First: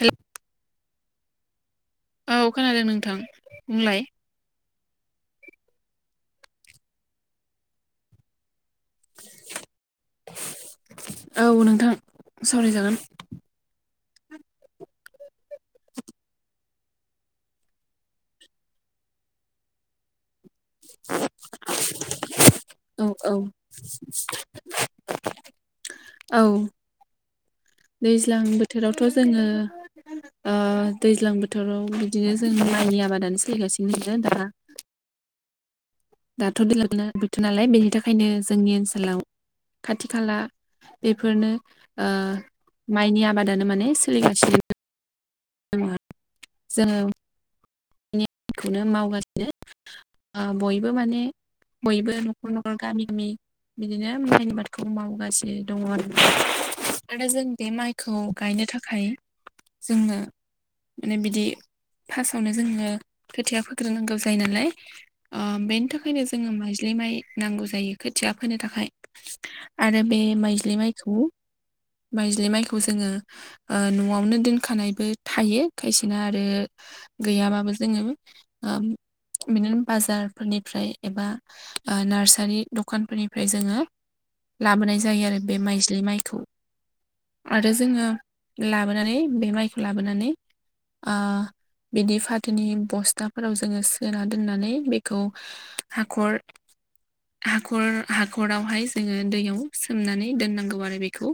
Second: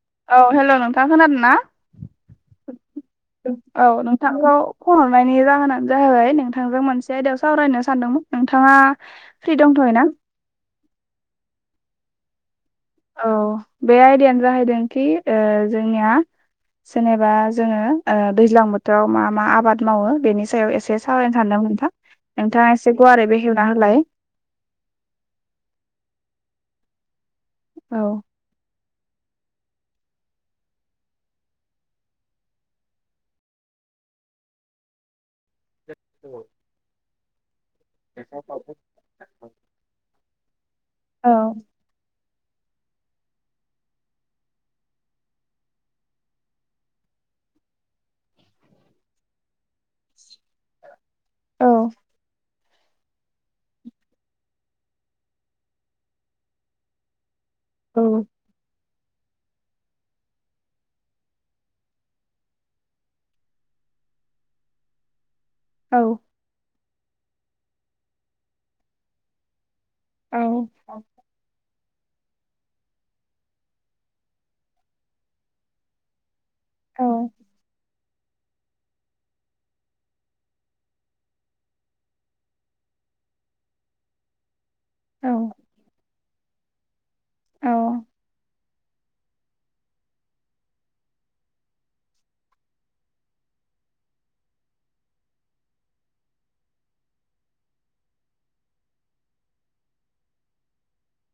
हेल' औ हेलौ नोंथाङा खोनादों ना? औ खोनादों नोंथां औ बुंलाय नोंथांखौ फन हरनायनि जाहोनानो जाहैबाय नोंथांजों मोनसे आयदायाव सावरायनो सानदोंमोन नोंथाङा फ्रि दं [unintelligible] औ नोंथां। सावरायजागोन औ बे आयदायानो जाहैदोंखि ओ जोंनिया जेनेबा जोङो दैज्लां बोथोराव मा मा आबाद मावो बेनिखायनो सायाव एसे सावरायनो सानदोंमोन नोंथां नोंथाङा एसे औ गुवारै औ बेखेवना होलाय [inaudible] औ औ दैज्लां बोथोरावथ' जोङो दैज्लां बोथोराव बिदिनो जों माइनि आबादानो सोलिगासिनो [unintelligible] दा [inaudible] दाथ' [unintelligible] ' नालाय बेनि थाखायनो जोंनि ओनसोलाव खाथि खाला औ बेफोरनो ओ माइनि आबादानो माने सोलिगासिनो। [unintelligible] मावगासिनो। आ बयबो माने औ बयबो न'खर न'ख गामिामनि बिदिनो माइनि आबादखौ मावगासिनो दङ आरो जों बे औ माइखौ गायनो थाखाय जोङो माने बिदि फार्स्टआवनो जोङो खोथाया फोग्रोनांगौ जायो नालाय बेनि औ थाखायनो जोङो माइज्लि ग्लि माइ नांगौ जायो खोथिया फोनो थाखाय। आरो बे औ माइज्लि माइखौ माइज्लि माइखौ जोङो न'आवनो दोनखानायबो थायो खायसेना आरो औ गैयाबाबो जोङो बिदि बाजारफोरनिफ्राय एबा नार्सारि दखानफोरनिफ्राय जोङो [inaudible] लाबोनाय जायो औ आरो बे माइज्लि माइ [inaudible] आरो जोङो लाबोनानै बे माइखौ लाबोनानै बिदि फाथोनि बस्थाफोराव जोङो सोना दोननानै बेखौ हाखर। हाखर हाखरावहाय जोङो दैयाव सोमनानै दोननांगौ आरो बेखौ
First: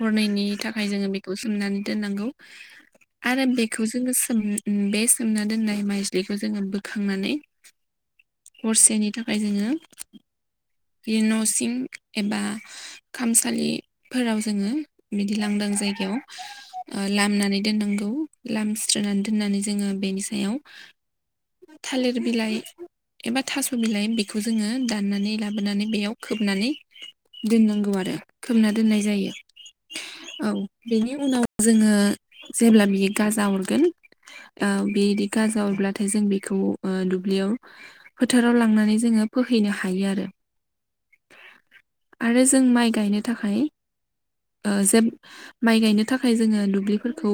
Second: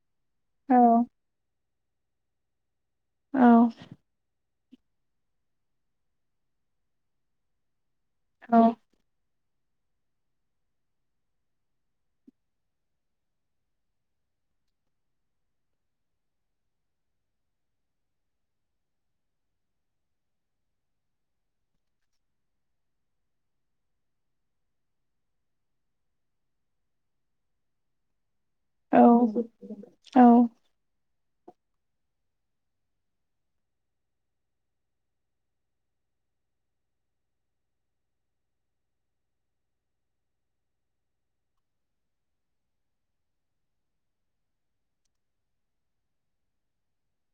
हरनायनि थाखाय जोङो औ बेखौ सोमनानै दोननांगौ आरो औ बेखौ जोङो सोम बे सोमना दोननाय माइज्लिखौ जोङो बोखांनानै हरसेनि थाखाय। ओमफ्राय जोङो बि न'सिं एबा खामसालिफोराव जोङो बिदि लांदों। जायगायाव लामनानै दोननांगौ लाम सथ्रानै दोननानै जोङो बेनि सायाव [inaudible] थालिर बिलाइ एबा थास' बिलाइ बेखौ जोङो दाननानै लाबो। मबोनानै बेयाव खोबनानै दोननांगौ आरो खोबना दोननाय जायो औ बेनि उनाव जोङो जेब्ला बियो गाजा अरगोन ओ बेदि गाजा अरब्लाथाय जों बेखौ खौ दुब्लियाव फोथाराव लांनानै जोङो फोहैनो हायो आरो आरो जों माइ गायनो थाखाय अ जे माइ गायनो थाखाय जोङो दुब्लिफोरखौ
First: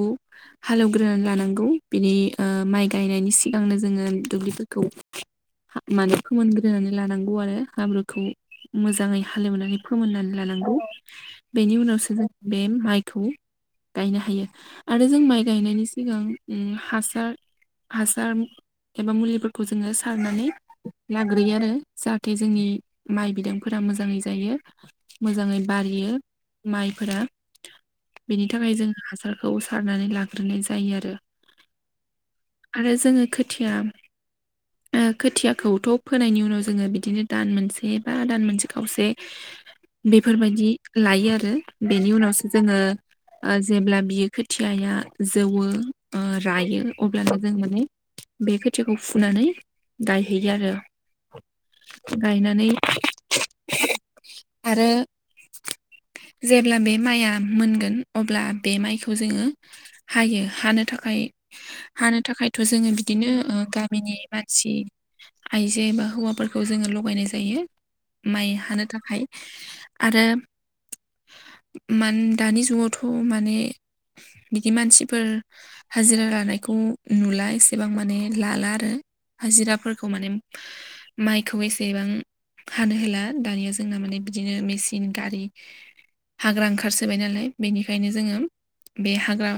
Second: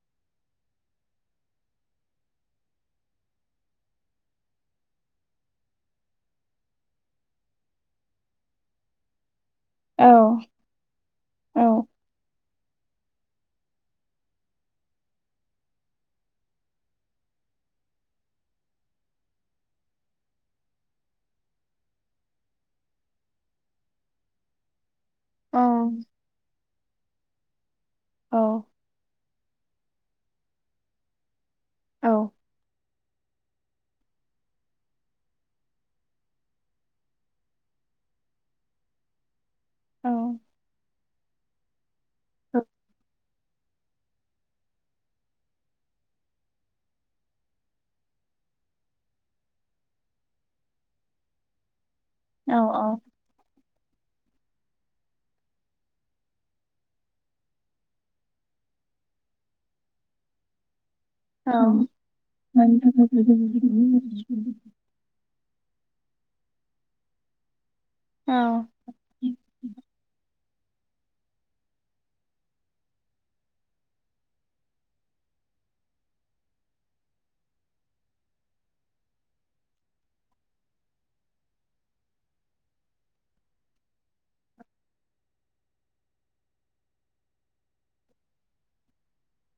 हालेवग्रोन लानांगौ। बिनि अ माइ गायनायनि सिगांनो जोङो दुब्लिफोरखौ मान फोमोनग्रोनानै लानांगौ आरो हाब्रुखौ। मोजाङै हालेवनानै औ फोमोननानै लानांगौ बेनि औ उनावसो जों बे माइखौ गायनो हायो आरो जों माइ गायनायनि सिगां ओम हासार हासार एबा मुलिफोरखौ जोङो सारनानै लाग्रोयो आरो जाहाथे जोंनि माइ बिदांफोरा मोजाङै जायो औ मोजाङै बारियो माइफोरा। बेनि औ थाखाय जोङो हासारखौ सारनानै लाग्रोनाय जायो आरो। औ आरो जोङो खो थिया खोथियाखौथ' फोनायनि उनाव जोङो बिदिनो दान मोनसे बा दान मोनसे खावसे औ बेफोरबायदि लायो आरो। बेनि उनावसो औ जोङो जेब्ला बियो खोथियाया जौवो अ रायो अब्लानो जों माने बे खोथियाखौ फुनानै गायहैयो आरो। गायनानै अ आरो जेब्ला बे माइआ मोनगोन अब्ला बे माइखौ जोङो हायो हानो थाखाय औ खाय हानो थाखायथ' औ जोङो बिदिनो ओ गामिनि मानसि आइजो बा हौवा फोरखौ जोङो लगायनाय जायो माइ हानो थाखाय। आरो मान दानि जुगावथ' माने बिदि मानसिफोर हाजिरा लानायखौ नुला एसेबां माने लाला आरोऋ हाजिराफोरखौ माने माइखौ एसेबां हानो होला दानिया जोंना माने बिदिनो मेसिन गारि हाग्रा ओंखारसोबाय नालाय बेनिखायनो जोङो बे हाग्रा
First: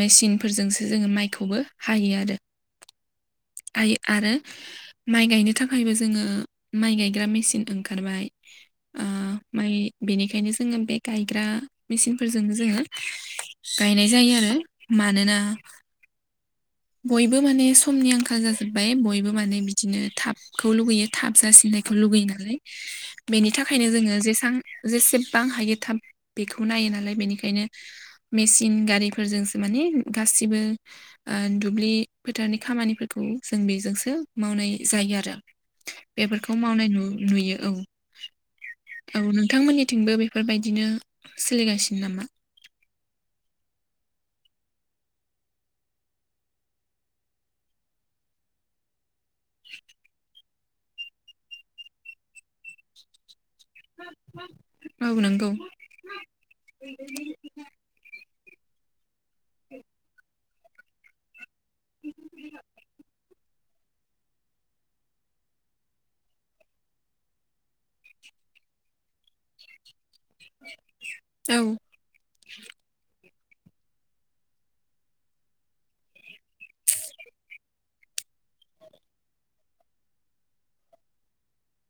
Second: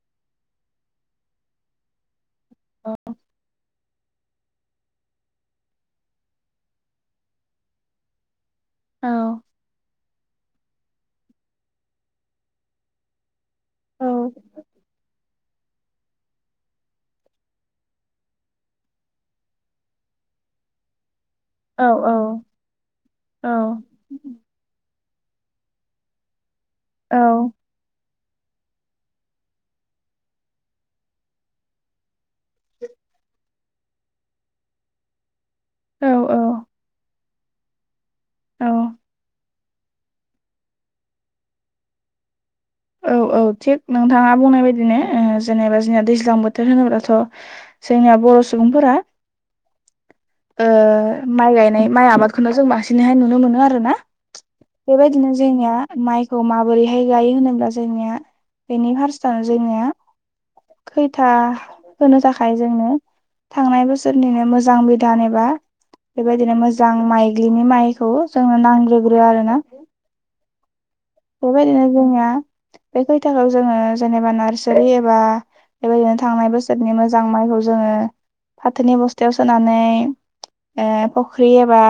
मेसिनफोरजोंसो जोङो माइखौबो हायो आरो। आयो आरो माइ गायनो थाखायबो जोङो माइ गायग्रा मेसिन ओंखारबाय ओ माइ बेनिखायनो जोङो बे गायग्रा मेसिनफोरजों जोङो गायनाय जायो आरो। मानोना बयबो माने समनि आंखाल जाजोब्बाय बयबो माने बिदिनो थाबखौ लुगैयो। थाब जासिननायखौ लुगैयो नालाय बेनि थाखायनो जोङो जेसां जेसे बां हायो थाब बेखौ नायो नालाय बेनिखायनो मेसिन गारिफोरजोंसो माने गासिबो ओ दुब्लि फोथारनि खामानिफोरखौ जों बेजोंसो मावनाय जायो आरो। औ बेफोरखौ मावनाय नु नुयो औ। औ नोंथांमोननिथिंबो बेफोरबायदिनो सोलिगासिनो नामा? औ औ थिग नोंथाङा बुंनाय बायदिनो जेनेबा जोंनिना दैज्लां बोथोर होनोब्लाथ' जोंना बर' सुबुंफोरा [inaudible] ओ माइ गायनाय माइ आबादखौनो जों बांसिनैहाय नुनो मोनो आरो। ना औ बेबायदिनो नंगौ जोंनिया माइखौ माबोरैहाय गायो होनोब्ला जोंनिया बेनि फार्स्टनो जोंनिया खैथा होनो थाखाय जोंनो थांनाय बोसोरनिनो मोजां बिधान एबा बेबायदिनो मोजां माइलिनि माइखौ जोंनो नांग्रोगोन आरोना। औ बेबायदिनो जोंनिया बे थाखौ जोङो जेनेबा नार्सारि एबा बेबायदिनो थांनाय बोसोरनि मोजां माइखौ जोङो फाथोनि बस्थायाव सोनानै ए फख्रिबा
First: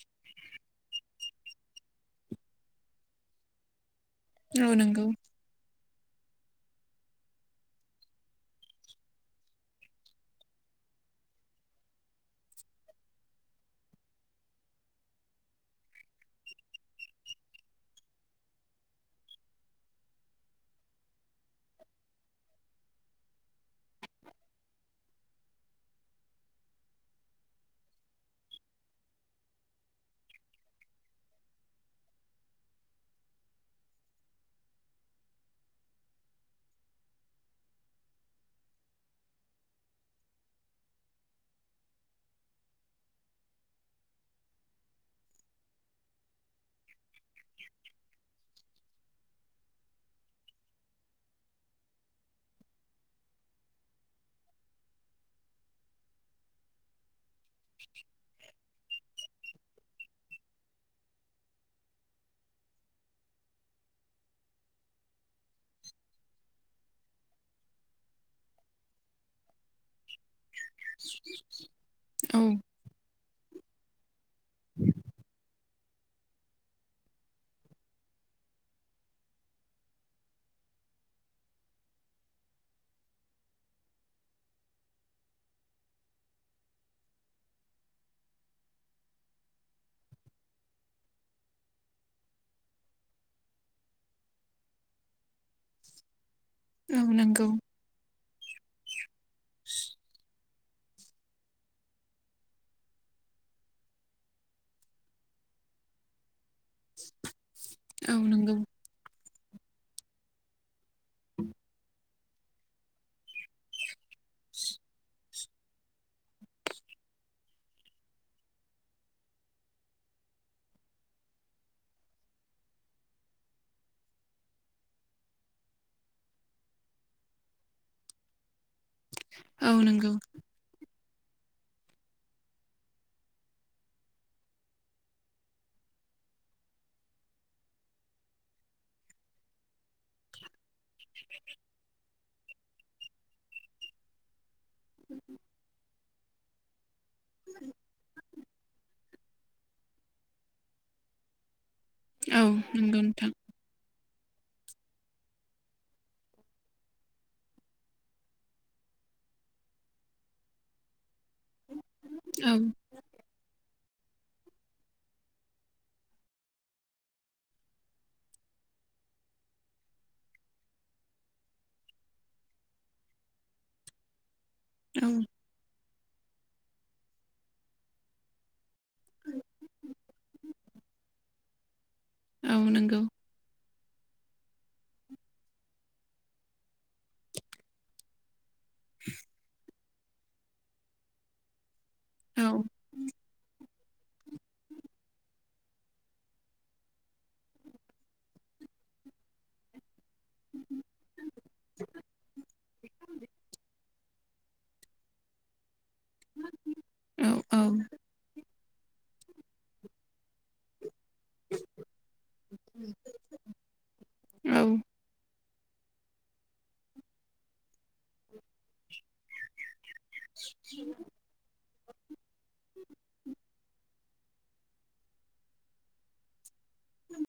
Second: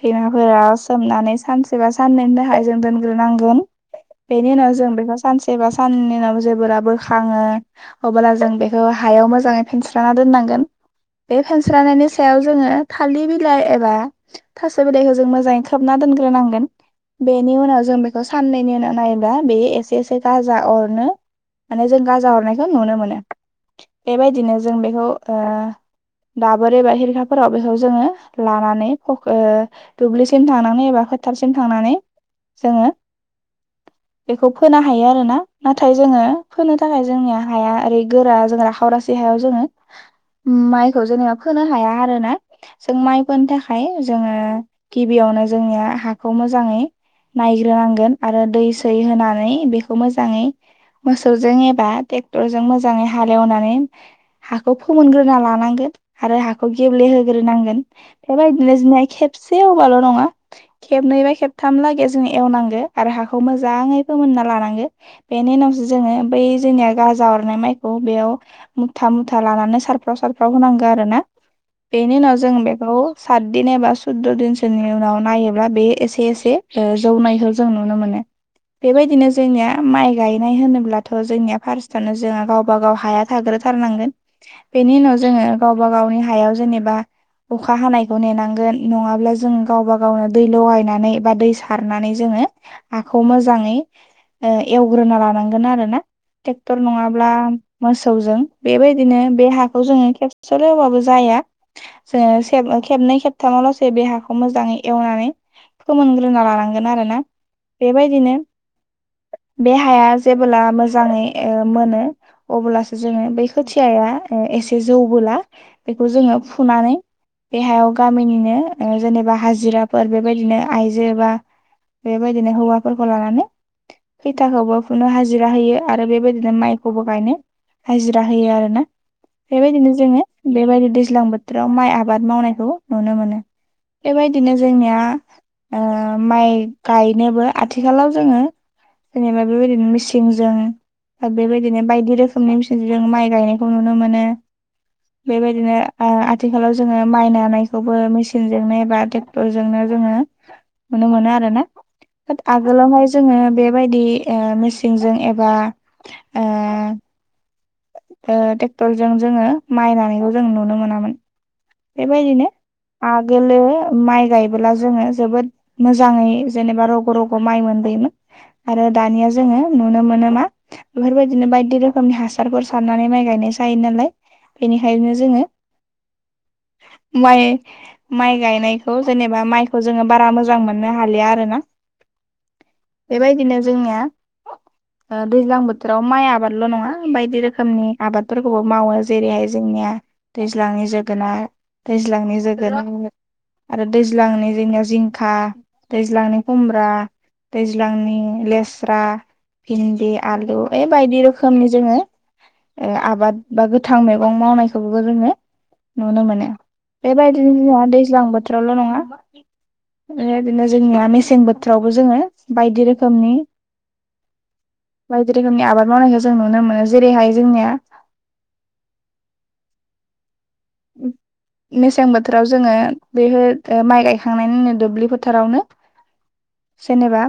थैमाफोरा सोमनानै सानसेबा साननैनि थाखाय जों दोनग्रोनांगोन बेनि औ उनाव जों नंगौ बेखौ सानसेबा साननि उनाव जेबोब्ला बोखाङो अब्ला जों बेखौ हायाव मोजाङै फेनस्रा दोननांगोन बे फेनस्रनायनि सायाव जोङो थालिर बिलाइ एबा थास' बिलाइखौ जों मोजाङै खोबना दोनग्रोनांगोन बेनि उनाव जों बेखौ साननैनि उनाव नायोब्ला बेयो एसे एसे गाजा अरनो माने जों गाजा हरनायखौ नुनो मोनो बेबायदिनो जों बेखौ ओ दाबर एबा हेलि खोथाफोराव बेखौ जोङो लानानै फ दुब्लिसिम थांनानै एबा फोथारसिम थांनानै जोङो बेखौ फोनो हायो आरो ना नाथाय जोङो फोनो थाखाय जोंनिया हाया ओरै गोरा जों राखावरासि हायाव जोंङो मइखौ जोङो फोनो हाया आरोना जों माइफोनो थाखाय जोङो गिबियावनो जोंनिया हाखौ मोजाङै नायग्रोनांगोन आरो दै सै होनानै बेखौ मोजाङै मोसौजों एबा ट्रेक्टरजों मोजाङै हालेवनानै हाखौ फोमोनग्रोना लानांगोन आरो हाखौ गेब्लेहोग्रोनांगोन बेबायदिनो जों खेबसे एवबाल' नङा खेबनै बा खेबथाम लागै एवनांगोन आरो हाखौ मोजै फोमोनना लांनांगोन बेनि उनावसो जोङो बै गानाय मुथा मुथा लानानै साराव सारफाव सार [unintelligible] होनांगो आरोना बेनि उनाव औ जोंबेखौ जों साथदिन एबा सुदद' दिनसोनि उनाव नायोब्ला बे एसे एसे जौनायखौ जों नुनो मोनो बेबायदिनो जोंनिया माइ गायनाय होनोब्लाथ' जोंनिया फार्स्टआनो जोंहा गावबा गाव हाया थाग्रो थारनांगोन बेनि उनाव जोङो गावबा गावनि हायाव जेनेबा अखा हानायखौ नेनांगोन नङाब्ला जों गावबा गावनो दै लगायनानै बा दै सारनानै जोङो हाखौ मोजाङै एवग्रोना लानांगोन मोन आरो ना ट्रेकटर औ नंङाब्ला नंगौ मोसौजों बेबायदिनो बे हाखौ जोंङो सर होबाबो जाया जोङो खेबनै खेबथामावल'सै बे हाखौ मोजाङै एवनानै फोमोनग्रोना लानांगोन आरो ना औ बेबायदिनो नंगौ बेहाया जेबोब्ला मोजाङै मोनो अब्लासो जोङो बै खोथियाया एसे जौबोला बेखौ जोङो फुना नै बे हायाव गामिनिनो जेनेबा हाजिराफोर बेबायदिनो आइजो बा बेबायदिनो हौवाफोरखौ लानानै खैथाखौबो फुनो हाजिरा होयो आरो बेबायदिनो माइखौबो गायनो हाजिरा होयो आरो ना औ बेबायदिनो नंगौ जोङो बेबायदि दैज्लां बो थोराव माइ आबाद मावनायखौ नुनो मोनो बेबायदिनो जोंनिया माइ गायनोबो आथिखालाव जोङो जेनेबा बेबायदिनो मिसिंजों बेबायदिनो बायदि रोखोमनि मिसिन जों माइ गायनायखौ नुनो मोनो बेबायदिनो आ आथिखालाव जोङो माइ नानायखौबो मेसिनजोंनो बा ट्रेक्टरजोंनो जोङो नुनो मोनो आरो ना औ नंगौ आगोलावहाय नोंथां जोङो बेबायदि ओ मेसेनजों एबा ओ ओ ट्रेक्टरजों जोङो माइ नानायखौ जों नुनो मोना मोन बेबायदिनो औ आगोलो माइ गायबोला जोङो जोबोद मोजांङै जेनेबा रग'-रग' माइ मोनबोयोमोन। आरो दानिया जोङो नुनो मोनो मा बेफोरबायदिनो बायदि रोखोमनि हासारफोर सारनानै माइ गायनाय जायोनालाय औ बेनिखायनो जोङो माइ-माइ गायनायखौ जेनेबा माइखौ जोङो बारा मोजां मोननो हालिया आरो ना? औ नंगौ। [inaudible] ओ दैज्लां बोथोराव माइ आबादल' नङा बायदि रोखोमनि आबादफोरखौबो मावो जेरैहाय जों निया दैज्लांनि जोगोनार दैज्लांनि औ [unintelligible] आरो दैज्लांनि जोंनियाव जिंखा दैज्लांनि खुमब्रा दैज्लांनि लेस्रा भिन्दि आलु ए बायदि रोखोमनि जोङो ए आबाद बा गोथां मैगं मावनायखौबो जोङो नुनो मोनो औ बेबायदिनो जोंहा औ दैज्लां बोथोरावल' नङा बेबायदिनो जोंनिया मेसें बोथोरावबो जोङो बायदि रोखोमनि बायदि रोखोमनि आबाद मावनायखौ जों नुनो मोनो जेरैहाय जोंनिया [inaudible] उम। मेसें बोथोराव जोङो बेफोर ओ माइ गायखांनायनि उनाव दुब्लि फोथारावनो जेनेबा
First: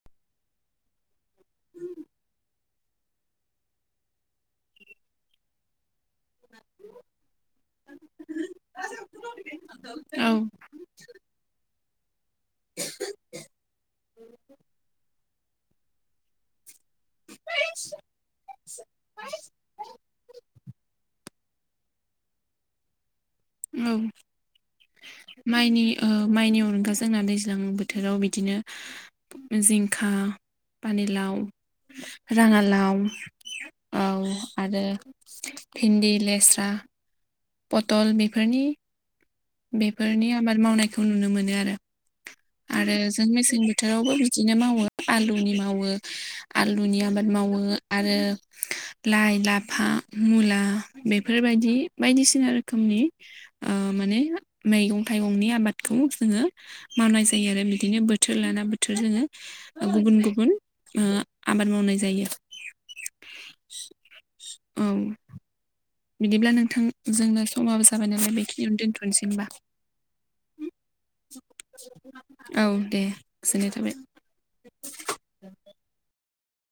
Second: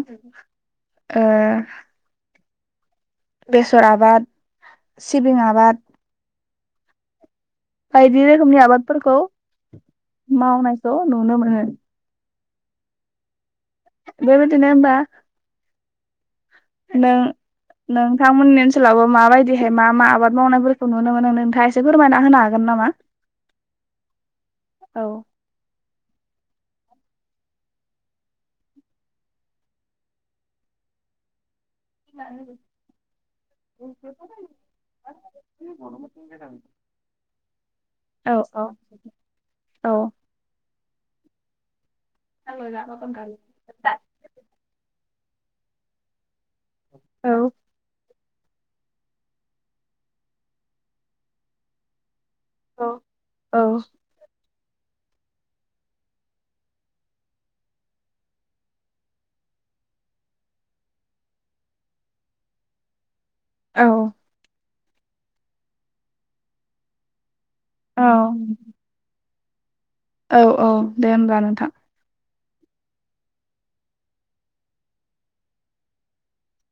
ओ बेसर आबाद सिबिं आबाद [inaudible] बायदि रोखोमनि आबादफोरखौ औ औ मावनायखौ नुनो मोनो। [inaudible] बेबायदिनो बा नों नोंथांमोननि ओनसोलावबो माबायदिहाय मा-मा आबाद मावनायफोरखौ नुनो मोनो नोंथाङा एसे फोरमायना होनो हागोन नामा? मा-मा? औ माइनि ओ माइनि अनगा जोंना दैज्लां बोथोराव बिदिनो जिंखा, पानिलाव राङालाव औ आरो भिन्दि लेस्रा पटल औ बेफोरनि औ बेफोरनि आबाद मावनायखौ नुनो मोनो आरो। औ आरो जों मेसें बोथोरावबो बिदिनो मावो आलुनि मावो आलुनि आबाद मावो आरो लाइ-लाफा मुला बेफोरबायदि बायदिसि ना रोखोमनि ओ माने मैगं थाइगंनि आबादखौ जोङो मावनाय जायो आरो बिदिनो बोथोर लाना बोथोर जोङो गुबुन-गुबुन ओ आबाद मावनाय जायो। [inaudible] औ औ बिदिब्ला नोंथां जोंना समाबो औ जाबाय नालाय बेखिनियावनो दोनथ'नोसै होमबा। औ-औ दे होमब्ला नोंथां। औ दे गोजोननाय थाबाय।